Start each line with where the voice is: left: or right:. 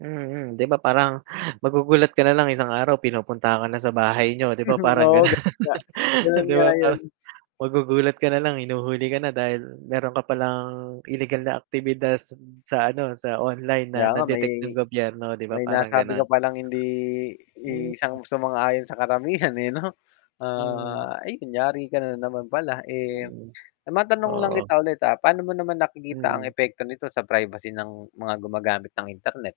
right: Mm, 'di ba, parang magugulat ka na lang isang araw pinupuntahan ka na sa bahay niyo, 'di ba, parang
left: Oo,
right: gano'n,
left: gano'n nga. Gano'n
right: 'di
left: nga
right: ba, tapos
left: 'yun.
right: magugulat ka na lang hinuhuli ka na, dahil meron ka palang, ilegal na aktibidad s hmm, sa ano, sa online na
left: Kaya nga, may
right: na-detect ng gobyerno, 'di ba,
left: may
right: parang
left: nasabi
right: ganon.
left: ko palang hindi
right: Hmm.
left: i sang sumang-ayon sa karamihan, eh, 'no.
right: Hmm.
left: Ah, 'yun, yari ka na naman pala, eh
right: Mm,
left: matanong lang kita
right: oo.
left: ulit, ah, paano mo naman nakikita ang
right: Mm.
left: epekto nito sa privacy ng mga gumagamit ng internet?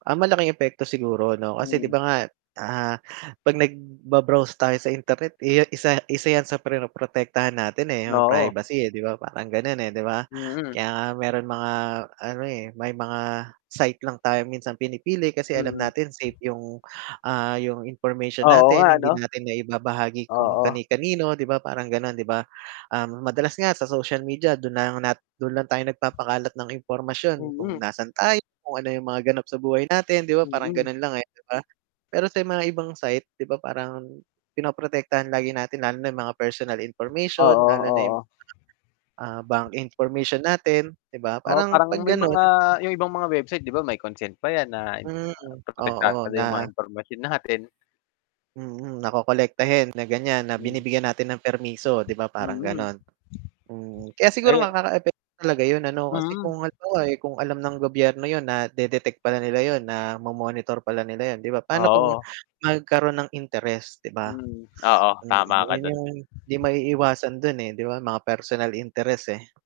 right: Ah, malaking epekto siguro 'no, kasi di
left: Hmm.
right: ba nga, ah, 'pag nagba-browse tayo sa internet, eh, isa isa 'yan sa protektahan natin, eh, 'yung
left: Oo.
right: privacy, eh, di ba parang gano'n, eh, di ba?
left: Mm.
right: Kaya nga meron mga ano, eh, may mga site lang tayo minsan pinipili, kasi alam
left: Mm.
right: natin safe 'yung, ah, 'yung information
left: Oo nga,
right: natin, hindi
left: ano.
right: natin naibabahagi kung
left: Oo.
right: kani-kanino, di ba, parang gano'n di ba. Um, madalas nga sa social media do'n na lang nat do'n lang tayo nagpapakalat ng impormasyon, kung
left: Mm.
right: nasaan tayo, kung ano 'yung mga ganap sa buhay natin, di ba, parang
left: Mm.
right: gano'n lang, eh, di ba. Pero sa mga ibang site diba, parang, pinoprotektahan lagi natin lalo na 'yung mga personal information,
left: Oo,
right: lalo na 'yung,
left: oo.
right: ah, bank information natin diba,
left: Oo,
right: parang
left: parang
right: 'pag
left: may
right: gano'n
left: mga 'yung ibang mga website di ba may consent pa 'yan, na
right: Hmm,
left: kumbaga
right: oo
left: protektado
right: na
left: 'yung mga impormasyon natin.
right: Mm. Nakokolektahin na ganyan, na
left: Mm.
right: binibigyan natin ng permiso, 'di ba, parang
left: Mm.
right: gano'n, mm. Kaya siguro
left: Aye
right: nga kakaepek talaga 'yun ano, kasi
left: Mm.
right: kung halimbawa, kung alam ng gobyerno 'yon, nade-detect pala nila 'yon, na mo-monitor pala nila 'yon, 'di ba, paano kung
left: Oo.
right: magkaroon ng interes, 'di ba?
left: Mm. Oo,
right: Mm,
left: tama ka
right: 'yun
left: do'n.
right: 'yung 'di maiiwasan do'n, eh, di ba, mga personal interest, eh.